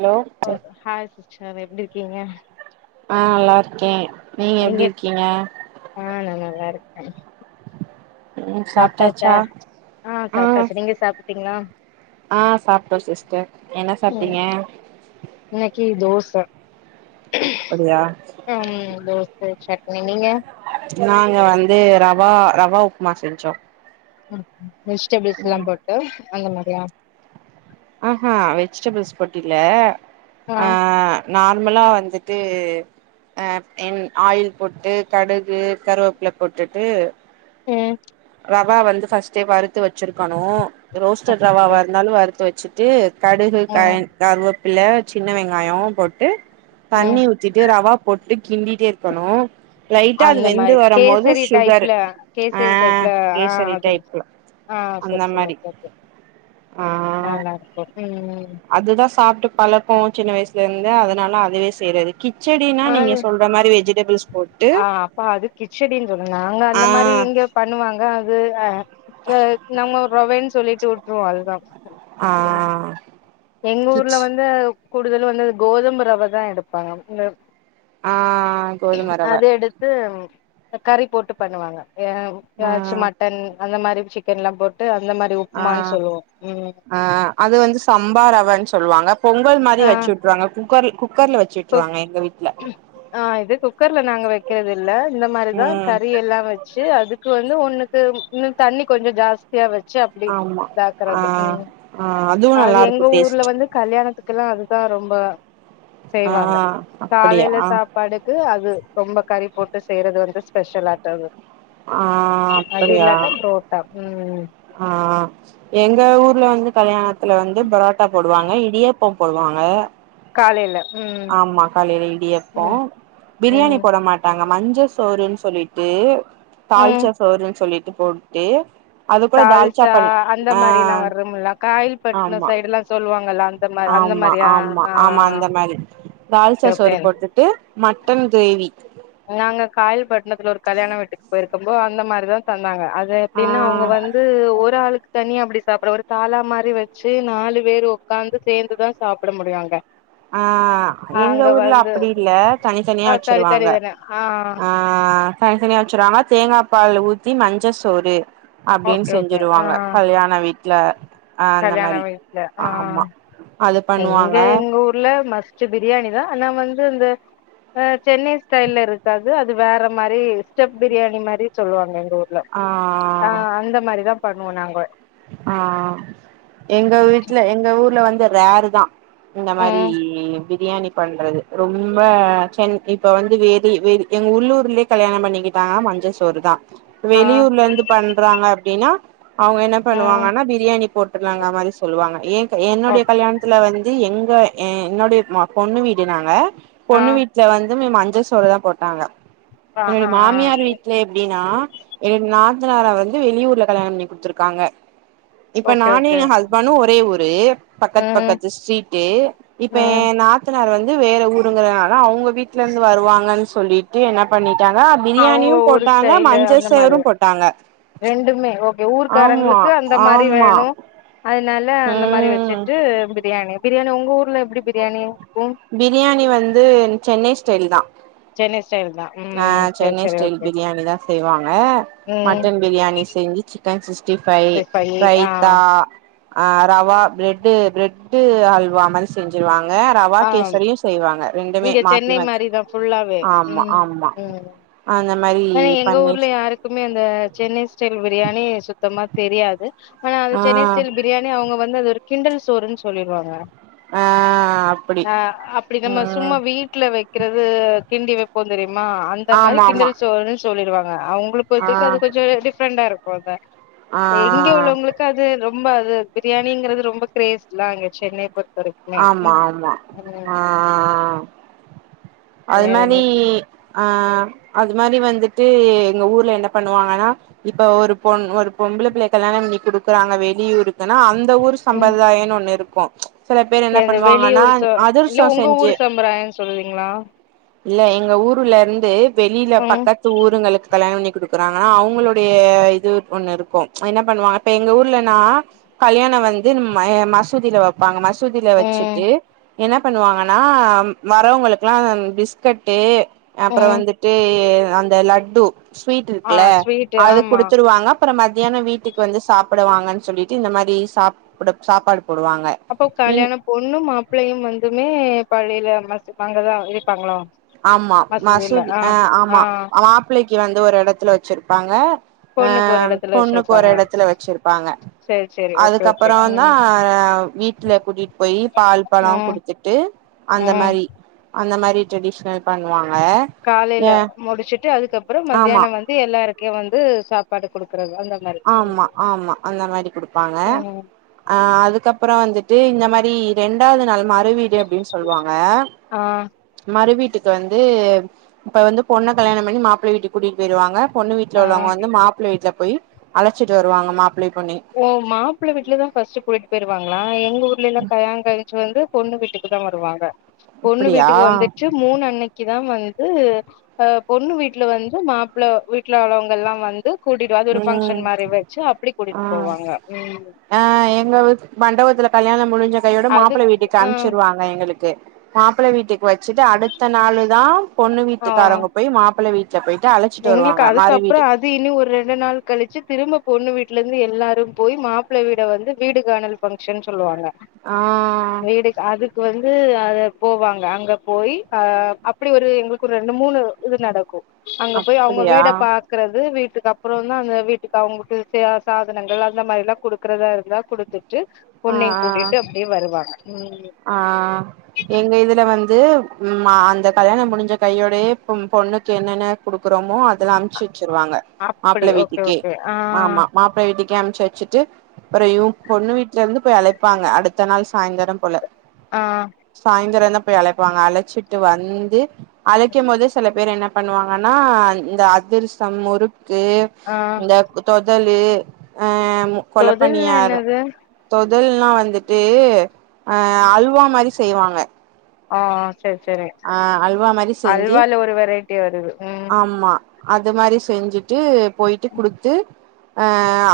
Hello ஓ hi sister எப்படி இருக்கீங்க ஆ நல்லாருக்கே நீங்க எப்டி இருக்கீங்க ஆ நல்லா தா இருக்கே சாப்ட்டாச்சா ஆ சாப்ட்டாச்சு நீங்க சாப்ட்டுட்டீங்களா ஆ சாப்ட்டோ சிஸ்டர் என்ன சாப்ட்டீங்க இன்னைக்கி தோச அப்படியா ம் தோச சட்னி நீங்க இப்ப நாங்க வந்து ரவா ரவா உப்மா செஞ்சோ வெஜிடெபிள்ஸ்ல்லா போட்டு அந்த மாரியா ஆ ஆ வெஜிடெபுள்ஸ் போட்டில்ல ஆ நார்மலா வந்துட்டு ஆ என் ஆயில் போட்டு கடுகு கருவப்புல போட்டுட்டு ம் ரவா வந்து ஃபஸ்டே வறுத்து வெச்சிருக்கணு ரோஸ்டட் ஓகே ரவாவா ஓகே. இருந்தாலு வறுத்து வெச்சு ட்டு கடுகு தா ம் கருவப்பில்ல சின்ன வெங்காயோ போட்டு தண்ணி ம் ஊ த்திட்டு ரவா போட்டு கிண்டிட்டே இருக்கணு லைட்டா அது அந்த வெந்து மாரி வரும் போது கேசரி சுகர் டைப்ல ஆ கேசரி டைப்ல ஆ கேசரி அதில் டைப்ல ஆ அந்த சேரி சேரி மாரி ஓகே ஓகே ஆ நல்லாருக்கோ ம் ம் அதுதா சாப்ட்டு பழக்கோ சின்ன வய்சுலருந்து அதுனால அதவே செய்றது கிச்செடினா ஆ நீங்க சொ ல்ற மாரி வெஜிடெபில்ஸ் போட் ஆ அப்ப அது கிச்சடின்னு சொல்லு நாங்க ஆ அந்த மாரி இங்க பண்ணுவாங்க அது அ அ நம்ம ரவேன்னு சொல்லிட்டு விட்டுருவோ அதுதா ஆ எங்க ஊர்ல கிச் வந்து கூடுதலு வந்து கோதம ரவ தா எடுப்பாங்க இந்த ஆ கோதுமை ரவ அது எடுத்து கறி போட்டு பண்ணுவாங்க எ ஆ ஏதாச்சு மட்டன் அந்த மாரி சி க்கன்ல்லாம் போட்டு அந்த மாரி உப்மான்னு ஆ சொல்லுவோ ம் ஆ அது வந்து சம்பா ரவன்னு சொல்லுவாங்க பொங்கல் மாரி ஆ வச்சு விட்டுருவாங்க குக்கர் குக்கர்ல வச்ச குக் திட்றாங்க எங்க வீட் ஆ இது குக்கர்ல நாங்க வெக்கெறது இல்ல இந்த மாரிதா ம் கறி எல்லா வெ ச்சு அதுக்கு வந்து ஒன்னுக்கு இன்னு தண்ணி கொஞ்சோ ஜாஸ் தியா வெச்சு அப்டி ஆமா ஆ தாக்கறது ம் ஆ அதுவு அது நல்லா இருக்கு எங்க ஊர்ல டேஸ்ட் வந்து கல்யாணத்துக்கு எல்லா அதுதா ரொம்ப ஆ செய்வாங்க அப்படியா காலேல சாப் பாடுக்கு அது ரொம்ப கறி போட்டு செய்றது வந்து ஸ்பெஷல் ஆட்டது ஆ அது அப்படியா இல்லாட்டா ப்ரோட்டா ம் ஆ ஆ எங்க ஊர்ல வந்து கல்யாணத்துல வந்து பரோட்டா போடுவாங்க இடியாப்பம் போடுவாங்க. காலைல ம் ஆமா காலைல இடியாப்போ ம் பிரியாணி ம் போட மாட் டாங்க மஞ்ச சோறுன்னு சொல்லிட்டு ம் தாள்ச்சா சோறுன்னு சொல்லிட்டு போட்டு அது கூட தால்ச்சா தாள்ச்சா பண் அந்த ஆ மாரி எல்லா வரமுல்ல காயில்பட்னோ ஆமா சைட் எல்லா சொல்லுவாங்கல்ல அந் ஆமா ஆமா ஆமா அந்த மாரி தாள்ச்சா ஓகே சோறு ஓகே போட்டுட்டு மட்டன் க்ரேவி நாங்க காயல்பட்ணத்துல ஒரு கல்யாண வீட்டுக்கு போய்ருக்கப்போ அந்த மாரிதா தந்தாங்க அது ஆ எப்பிடின்னா அவுங்க வந் து ஒரு ஆளுக்கு தனியா அப்பிடி சாப்பட ஒரு தால மாரி வெச்சு நாலு பேரு ஒக்காந்து சேந்துதா சாப்பட முடியு அங்க ஆ அங்க எங்க ஊர்ல வந்து அப்பிடி இல்ல தனி தனியா தனி தனி வெச்சிருவாங்க. தான ஆ ஆ ஆ தனி தனியா வெச்சிருவாங்க தேங்கா பால் ஊத்தி மஞ்ச சோறு அப்டின்னு ஓகே ஓகே ஆ செஞ்சுருவாங்க கல்யாண வீட்ல ஆ அந்த கல்யாண மாரி வீட்ல ஆ ஆமா அது பண்ணுவாங்க இல்ல மஸ்ட்டு பிரியாணி தா ஆனா வந்து இந்த ஆ சென்னை ஸ்டைல்ல இருக்காது அது வேற மாரி ஸ்டெப் பிரியாணி மாரி சொல்லுவாங்க எங்க ஊர்ல ஆ ஆ ஆ அந்த மாரிதா பண்ணுவோ நாங்கொ ஆ ஆ எங்க வீட்ல எங்க ஊர்ல வந்து ரேரு தா இந்த மாரி ம் வி பிரியாணி பண்றது ரொம்ப சென் இப்ப வந்து வேதி வேதி எங்க உள்ளூர்லை கல்யாணம் பண்ணிக்கிட்டாங்கானா மஞ்சசோறு தா ஆ வெளியூர்ல இருந்து பண்றாங்க அப்டின்னா அவுங்க ம் பண்ணுவாங்கன்னா பிரியாணி போட்டுலங்க மாரி சொல்லுவாங்க எ க ஓ என்னுடைய கல்யாணத்துல வந் து எங்க எ என்னுடைய மா பொண்ணு வீடு நாங்க ஆ பொண்ணு வீட்ல வந்து மஞ்ச சோறுதா போட்டாங்க ஆ ஆ என்னுடைய ஆ மாமியார் வீட் ல எப்படின்னா எ நாத்தனார வந்து வெளியூர்ல கல்யாணம் பண்ணி குடுத்துருக்காங்க இப்ப ஓகே நானு ஓகே எ ஹஸ்பண்டு ஒரே ஊரு பக்கத்து ம் பக்கத்து ஸ்ட்ரீட்டு இப்ப எ ம் நா நாத்தனார் வந்து வேற ஊருங்கறனால அவுங்க வீட்டுல இருந்து வருவாங்கன்னு சொல்லி ட்டு என்ன பண்ணிட்டாங்க அவுங்க பிரியாணியும் ஊரு போட்டாங்க ஸ்டைலு மஞ்ச அந்த மாரி சோறும் போட்டாங்க ரெண்டுமே ஓகே ஆமா ஊர்கக்காரங்களுக்கு அந்த மாரி ஆமா வேணு அதனால அந்த மாரி ம் வச்சுட்டு பிரியாணி பிரியாணி உங்க ஊர்ல எப்படி பிரியாணி இருக்கு பிரியாணி வந்து சென்னை ஸ்டைல் தா சென்னை ஸ்டைல் தா ஆ ம் சேரி சென்னை சேரி ஸ்டைல் ஓகே பிரியாணி தா செய்வாங்க ம் மட்டன் பிரியாணி செஞ்சு சி க்கன் சிக்ஸ்டி ஃபைவ் சேரி பையி ஆ ரைத்தா ஆ ரவா ப்ரெட்டு ப்ரெட்டு அல்வா மாரி செஞ்சுருவாங்க ரவா ஆ கேசரியு செய்வாங்க ரெண்டுமே இங்க மாத்தி சென்னை மாத்தி மாரிதா ஃபுல்லாவே ஆமா ஆமா அந்த மாரி ஏன்னா எங்க பண்ணி ஊர்ல யாருக்குமே அந்த சென்னை ஸ்டைல் பிரியாணி சுத்தமா தெரியாது ஆனா அந்த ஆ சென்னை ஸ்டைல் பிரியாணி அவுங்க வந்து அது ஒரு கிண்டல் சோறுன்னு சொல்லிருவாங்க ஆ அப்டி ஆ அப்பிடி நம்ம சும்மா ம் வீட்ல வெக் கிறது கிண்டி வெப்போ தெரியுமா அந்த மாரி ஆமா ஆமா கிண்டல் சோறுன்னு சொல்லிடுவாங்க அவங்களு பொறுத்த ஆ வரைக்கு அது கொஞ்சோ டிஃப்ரண்டா இருக்கு அத ஆ இங்க உள்ளவங்களுக்கு அது ரொம்ப அது பிரியாணிங்கிறது ரொம்ப கிரேஸ்ல்லா அங்க சென்னை பொறுத்தவரைக்கு ஆமா ஆமா ஆ அது வேற மாரி என்ன ஆ அது மாரி வந்துட்டு எங்க ஊர்ல என்ன பண்ணுவாங்கன்னா இப்ப ஒரு பொண் ஒரு பொம்பளை பிள்ளைய கல்யாணம் பண்ணி குடுக்குறாங்க வெளியூருக்குன்னா அந் த ஊர் ம் சம்பிரதாயம்ன்னு ஒண்ணு இருக்கு சில பேர் என்ன இந்த பண்ணுவாங்கன்னா வெளியூர் ச இல்ல அதிரசோ உங்க செஞ்சி ஊர் சம்பிராயன்னு சொல்லுவீங்களா இல்ல எங்க ஊர்ல இருந்து வெளில ம் பக்கத்து ஊருங்களுக்கு கல்யாணம் பண்ணி குடுக்குறாங்கன்னா அவங்களுடைய இது ஒண்ணு இருக்கு என்ன பண்ணுவாங்க இப்ப எங்க ஊர்லன்னா கல்யாணோ வந்து ம மசூதியில வைப்பாங்க மசூ தில ம் வச்சுட்டு என்ன பண்ணுவாங்கன்னா வரவங்களுக்குல்லா பிஸ்கட்டு அப்பறோ ம் வந்துட்டு அந்த லட்டு ஸ்வீட் ஆ இருக்குல்ல ஸ்வீட்டு அது ஆமா குடுத்துருவாங்க அப்பறோ மத்தியானோ வீட்டுக்கு வந்து சாப்டுவாங்கன்னு சொல்லிட்டு இந்த மாரி சாப்ட சாப்பாடு போடுவாங்க அப்போ இன் கல்யாண பொண்ணும் மாப்ளையும் வந்துமே பள்ளியில அந்த மசூ அங்கதா இருப்பாங்களா ஆமா மசூதி ஆ ஆமா மாப்ளைக்கு வந்து ஒரு எடத்துல வச்சிருப்பாங்க ஆ பொண்ணுக்கு ஒரு இடத்துல பொண்ணுக்கு ஒரு வச்சிருப்பாங்க எடத்துல வச்சிருப்பாங்க சேரி சேரி ஓகே ஓகே அதுக்கப்பறந்தா ம் வீட்ல கூட்டிட்டு போய் பால் பழம் ம் குடுத் த்துட்டு அந்த ம் மாரி அந்த மாரி டிரெடிஷனல் பண்ணுவாங்க காலேல ஏ முடிச்சுட்டு அதுக்கப்பறோ ஆமா மத்தியானோ வந்து எல்லாருக்கே வந்து சாப்பாடு குடுக்குறது அந்த மாரி ம் ஆமா ஆமா அந்த மாரி குடுப்பாங்க ம் ஆ அதுக்கப்பறோ வந்துட்டு இந்த மாரி ரெண்டாவது நாள் மறு வீடு அப்டின்னு சொல்லுவாங்க ஆ மறு வீட்டுக்கு வந்து இப்ப வந்து பொண்ண கல்யாணம் பண்ணி மாப்ள வீட்டுக்கு கூட்டிட்டு போயிடுவாங்க பொண்ணு வீட்ல ஆ உள்ளவங்க வந்து மாப்ள வீட்ல போய் அழச்சிட்டு வருவாங்க மாப்ளயு பொண்ணயு ஓ மாப்ள வீட்ல தா ஃபர்ஸ்ட் கூட்டிட்டு போயிருவாங்களா எங்க ஊர்லல்லா கல்யாணோ கழிச்சி வந்து பொண்ணு வீட்டுக்குதா வருவாங்க பொண்ணு அப்படியா வீட்டுக்கு வந்துட்டு மூணு அன்னக்கிதா வந்து ஆ பொண்ணு வீட்ல வந்து மாப்ள வீட்ல உள்ளவங்க எல்லா வந்து கூட்டிட்டு அது ஒரு ம் பங்க்ஷன் மாரி வச்சு அப்டி ஆ கூட்டிட்டு போவாங்க ஆ எங்க மண்டபத்துல கல்யாணம் முடிஞ்ச கையோட மாப்ள அதுக்கு வீட்டுக்கு ஆ அம்ச்சுருவாங்க எங்களுக்கு மாப்ள வீட்டுக்கு வச்சிட்டு அடுத்த நாளு தா பொண்ணு ஆ வீட்டுக்காரவங்க போய் மாப்ள வீட்ல போயிட்டு அழச்சிட்டு எங்களுக்கு வருவாங்க மறு அதுக்கப்புறோ வீடு அது இனி ஒரு ரெண்டு நாள் கழிச்சு திரும்ப பொண்ணு வீட்ல இருந்து எல்லாரு போய் மாப்ள வீட வந்து வீடு காணல் பங்க்ஷன் சொல்லுவாங்க ஆ வீடு அதுக்கு வந்து அத போவாங்க அங்க போய் ஆ அப்டி ஒரு எங்களுக்கு ஒரு ரெண்டு மூணு இது நடக்கு அங்க போய் அவங்க அப்படியா வீட பாக் றது வீட்டுக்கு அப்பறோந்தா அந்த வீட்டுக்கு அவங்களுக்கு இது சாதனங்கள் அந்த மாரில்லா குடுக்குறதா இருந்தா குடுத்துட்டு ஆ பொண்ணயு ஆ கூட்டிட்டு அப்டியே வருவாங்க ம் ஆ எங்க இதுல வந்து ம் ஆ அந்த கல்யாணம் முடிஞ்ச கையோடையே பொண்ணுக்கு என்னென்ன குடுக்குறோமோ அதெல்லா அம்ச்சி வச்சிருவாங்க அப்டி மாப்ள ஓகே வீட்டுக்கே ஓகே ஆ ஆமா மாப்ள வீட்டுக்கே அம்ச்சி வச்சிட்டு அப்புறயூ பொண்ணு வீட்ல இருந்து போய் அழைப்பாங்க அடுத்த நாள் சாய்ந்தரம் போல ஆ சாய்ந்தரந்தா போய் அழைப்பாங்க அழைச்சிட்டு வந்து அழைக்கும் போதே செல பேர் என்ன பண்ணுவாங்கன்னா இந்த அதிர்சம் முறுக்கு ஆ இந்த தொதலு ஆ கொலப் தொதில்னா பனியார என்னது தொதல்னா வந்துட்டு ஆ அல்வா மாரி செய்வாங்க ஆ செரி செரி ஆ அல்வா மாரி செஞ்சு அல்வால ஒரு வெரைட்டி வருது ம் ஆமா அது மாரி செஞ்சுட்டு போயிட்டு குடுத்து ஆ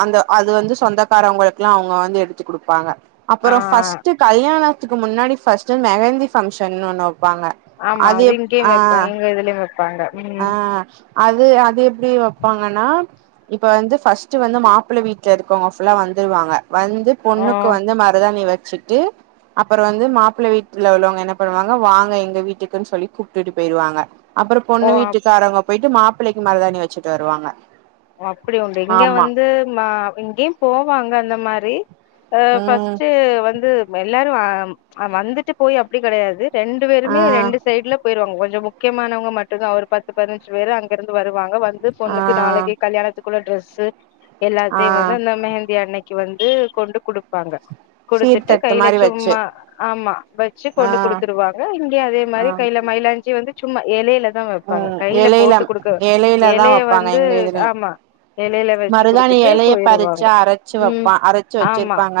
அந்த அது வந்து சொந்தக்காரங்களுக்கெல்லா அவுங்க வந்து எடுத்து குடுப்பாங்க ஆ அப்புற ஃபஸ்ட்டு கல்யாணத்துக்கு முன்னாடி ஃபஸ்ட்டு மெகந்தி ஃபங்க்ஷன்னு ஒன்னு வப்பாங்க ஆமா அது இங்கியு வப் எங்க இதுலயு வப்பாங்க ஆ அது அது எப்டி வப்பாங்கன்னா இப்ப வந்து ஃபஸ்ட்டு வந்து மாப்பிள்ள வீட்ல இருக்கவங்க ஃபுல்லா வந்துருவாங்க வந்து ஓ பொண்ணுக்கு வந்து மருதாணி வச்சுட்டு அப்புற வந்து மாப்பிள்ள வீட்ல உள்ளவங்க என்ன பண்ணுவாங்க வாங்க எங்க வீட்டுக்குன்னு சொல்லி கூப்ட்டுட்டு போயிருவாங்க அப்புற ஓ பொண்ணு அப் வீட்டுக்காரவங்க போயிட்டு மாப்பிள்ளைக்கு மருதாணி வச்சுட்டு வருவாங்க ஓ அப்டி உண்டு இங்க ஆமா வந்து மா இங்கியு போவாங்க அந்த மாரி ஆ ம் ஃபஸ்ட்டு வந்து எல்லாரு ஆ ஆ வந்துட்டு போய் அப்டி கெடையாது ரெண்டு ஆ பேருமே ரெண்டு சைட்ல போயிருவாங்க கொஞ்ச முக்கியமானவங்க மட்டுந்தா ஒரு பத்து பதினஞ்சு பேர் அங்கிருந்து வருவாங்க வந்து ஆ பொண்ணுக்கு நாளைக்கு த்துக்குள்ள ட்ரெஸ்ஸு ஆ எல்லாத்தையு வந்து அந்த மெஹந்தி அன்னைக்கு வந்து கொண்டு குடுப்பாங்க குடுத்துட்டு சீர்த்தட்டு கையில மாரி வச்சு சும்மா ஆமா வச்சு ஆ கொண்டு குடுத்துருவாங்க இங்கே அதே ஆ மாரி கையில மயிலாஞ்சி வந்து சும்மா எலையில தா வப்பாங்க ம் கையில எலையில போட்டு குடுக்க எலைய வந்து ஆமா எலையில வச்சு மருதானி குடுத்துட்டு எலைய போயிருவாங்க பறிச்சு அரைச்சு ம் வப்பா அரைச்சு ஆமா வச்சிருப்பாங்க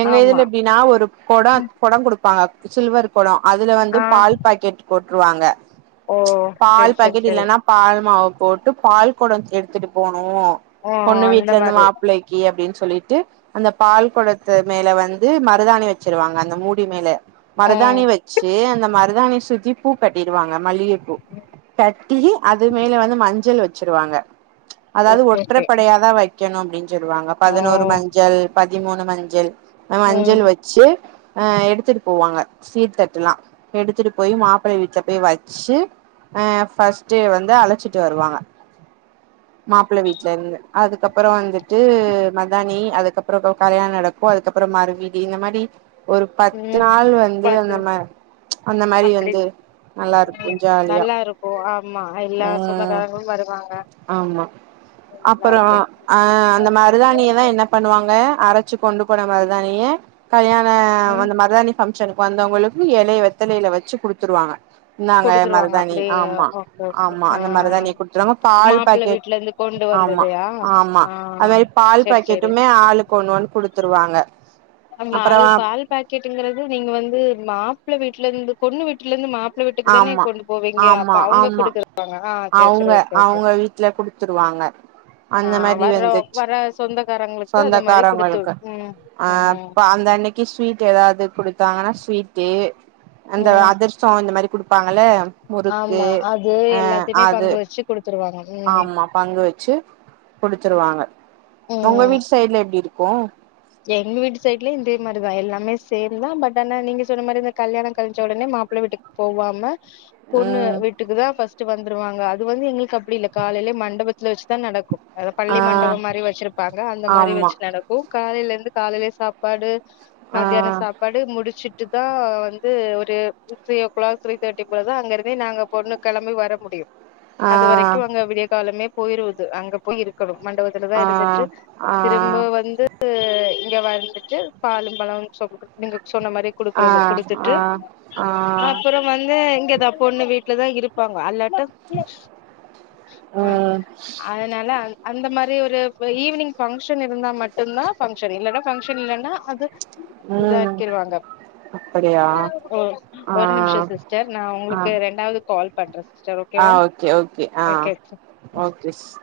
எங்க ஆமா இதுல எப்டின்னா ஒரு கொட ம் கொட குடுப் ப்பாங்க சில்வர் கொட அதுல வந்து ஆ பால் பாக்கெட் போட்ருவாங்க ஓ செரி பால் செரி பாக்கெட் செரி இல்லன்னா பால் மாவ போட்டு பால் கொட எடுத்துட்டு போனு ஓ பொண்ணு அந்த வீட்ல இருந்து மாரி மாப்பிள்ளை க்கி அப்டின்னு சொல்லிட்டு அந்த பால் கொடத்து மேல வந்து மருதாணி வச்சிருவாங்க அந்த மூடி மேல மருதாணி ம் வச்சு அந்த மருதாணி சுத்தி பூ கட்டிருவாங்க மல்லிகப்பூ உ கட்டி அது மேல வந்து மஞ்சள் வச்சிருவாங்க அதாவது ஓகே ஓகே ஒற்றைப்படையாதா வக் கணு அப்டின்னு சொல்லுவாங்க ஓ பதினோரு மஞ்சள் பதிமூணு மஞ்சள் ம் மஞ்சள் வச் சு ஆ எடுத்துட்டு போவாங்க சீர் தட்டுல்லா எடுத்துட்டு போய் மாப்பிள்ள வீட்ல போய் வச்சு ஆ ஃபஸ்ட்டே வந்து அழச்சிட்டு வருவாங்க மாப்பிள்ள வீட்ல இருந்து அதுக்கப்புற வந்துட்டு மருதானி அதுக்கப்புற கல்யாண நடக் கு அதுக்கப்புற மறுவீடு இந்த மாரி ஒரு பத்து ம் நாள் வந்து பாத்து அந்த மா அந்த மாரி வந்து நல்லாருக்கும் நல்லாருக்கும் ஆமா எல்லா ம் சொந்தக்காரங்களு வருவாங்க ஆமா [unintelligible] அப்புற ஆ அந்த மருதாணிய தா என்ன பண்ணுவாங்க அரைச்சு கொண்டு போன மருதாணிய கல்யாண ம் அந்த மருதாணி பபங்க்ஷனுக்கு வந்தவங்களுக்கு இலை வெத்தலையில வச்சு குடுத்துருவாங்க நாங்க குடுத்துருவாங்க மருதாணி அப்டியே ஆமா ஓகே ஓகே ஆமா ஆ அந்த மருதாணிய குடுத்துறாங்க பால் மாப்பிள்ள பாக்கெட் வீட்ல இருந்து கொண்டு ஆமா வந்ததையா ஆமா ஆ அது மாதிரி பால் செரி செரி பாக்கெட்டுமே ஆளுக்கு ஒண்ணு ஒன்னு குடுத்துருவாங்க ஆமா அப்புறோ அது பால் பாக்கெட்டுங்கறது நீங்க வந்து மாப்பிள்ள வீட்ல இருந்து பொண்ணு வீட்ல இருந்து மா ப்பிள்ள வீட்டுக்கு தானே ஆமா கொண்டு போவீங்க அப்ப ஆமா அவுங்க ஆமா குடுத்துருப்பாங்க அவுங்க அவுங்க வீட்ல குடுத்துருவாங்க ஆ அந்த மாரி வர்ற வந்துச்சு வர சொந்தக்காரங்களுக்கு அந்த மாரி குடுத்து ம் அ ம் அந்த அன்னைக்கு ஸ்வீட் ஏதாவது குடுத்தாங்கன்னா ஸ்வீட்டு அந்த ம் அதர் சோ இந்த மாரி குடுப்பாங்ல ஆமா அது எல்லாத்தையுமே அது பங்கு வச்சு குடுத்துருவாங்க ம் ஆமா பங்கு வச்சு குடுத்துருவாங்க உங்க ம் வீட் சைடுல எப்டி இருக்கு எங்க வீட்டு சைட்ல இதே மாதிரிதா எல்லாமே சேம் தா பட் ஆனா நீங்ங சொன்ன மாரி இந்த கல்யாண கழிச்ச உடனே மாப்பிள்ள வீட்டுக்கு போவாம பொண்ணு ம் வீட்டுக்கு தா ஃபஸ்ட்டு வந்துருவாங்க அது வந்து எங்களுக்கு அ அப்டி இல்ல காலையில மண்டபத்துல வச்சு தா நடக்கு அதா ஆ பள்ளி மண்டபம் மாரி வச்சிருப்பாங்க அந்த மாரி ஆமா வச்சு நடக்கு காலையில இருந்து காலையில சாப்பாடு ஆ மத்தியானம் சாப் பாடு முடிச்சுட்டு தா வந்து ஒரு three o'clock three thirty போல தா அங்கிருந்தே நாங்க பொண்ண கெளம்பி வர முடியு ஆ அது வரைக்கு அங்க விடிய காலமே போயிருது அங்க போய் இருக்கணு மண்டப அதல தா ஆ இருந்துற்று ஆ திரும்ப வந்து த்து இங்க வந்துட்டு பாலும் பழம் நீங்க சொன்ன மாரி ஆ குடுக்கறது குடுத்துட்டு ஆ ஆ அப்புறம் வந்து இங்கதா பொண்ணு வீட்லதா இருப்பாங்க அல்லாட்டு அ ம் அதனால அந்த மாரி ஒரு ஈவினிங் பங்க்ஷன் இருந்தா மட்டு இருந்தா பங்க்ஷன் இல்லனா பங்க்ஷன் இல்லன்னா அது ம் இதாக்கிருவாங்க அப்படியா ஓ ஆ ஒரு நிமிஷம் சிஸ்டர் நா ஆ உங்களுக்கு ரெண்டாவது கால் பண்ற sister okay okay sister okay sis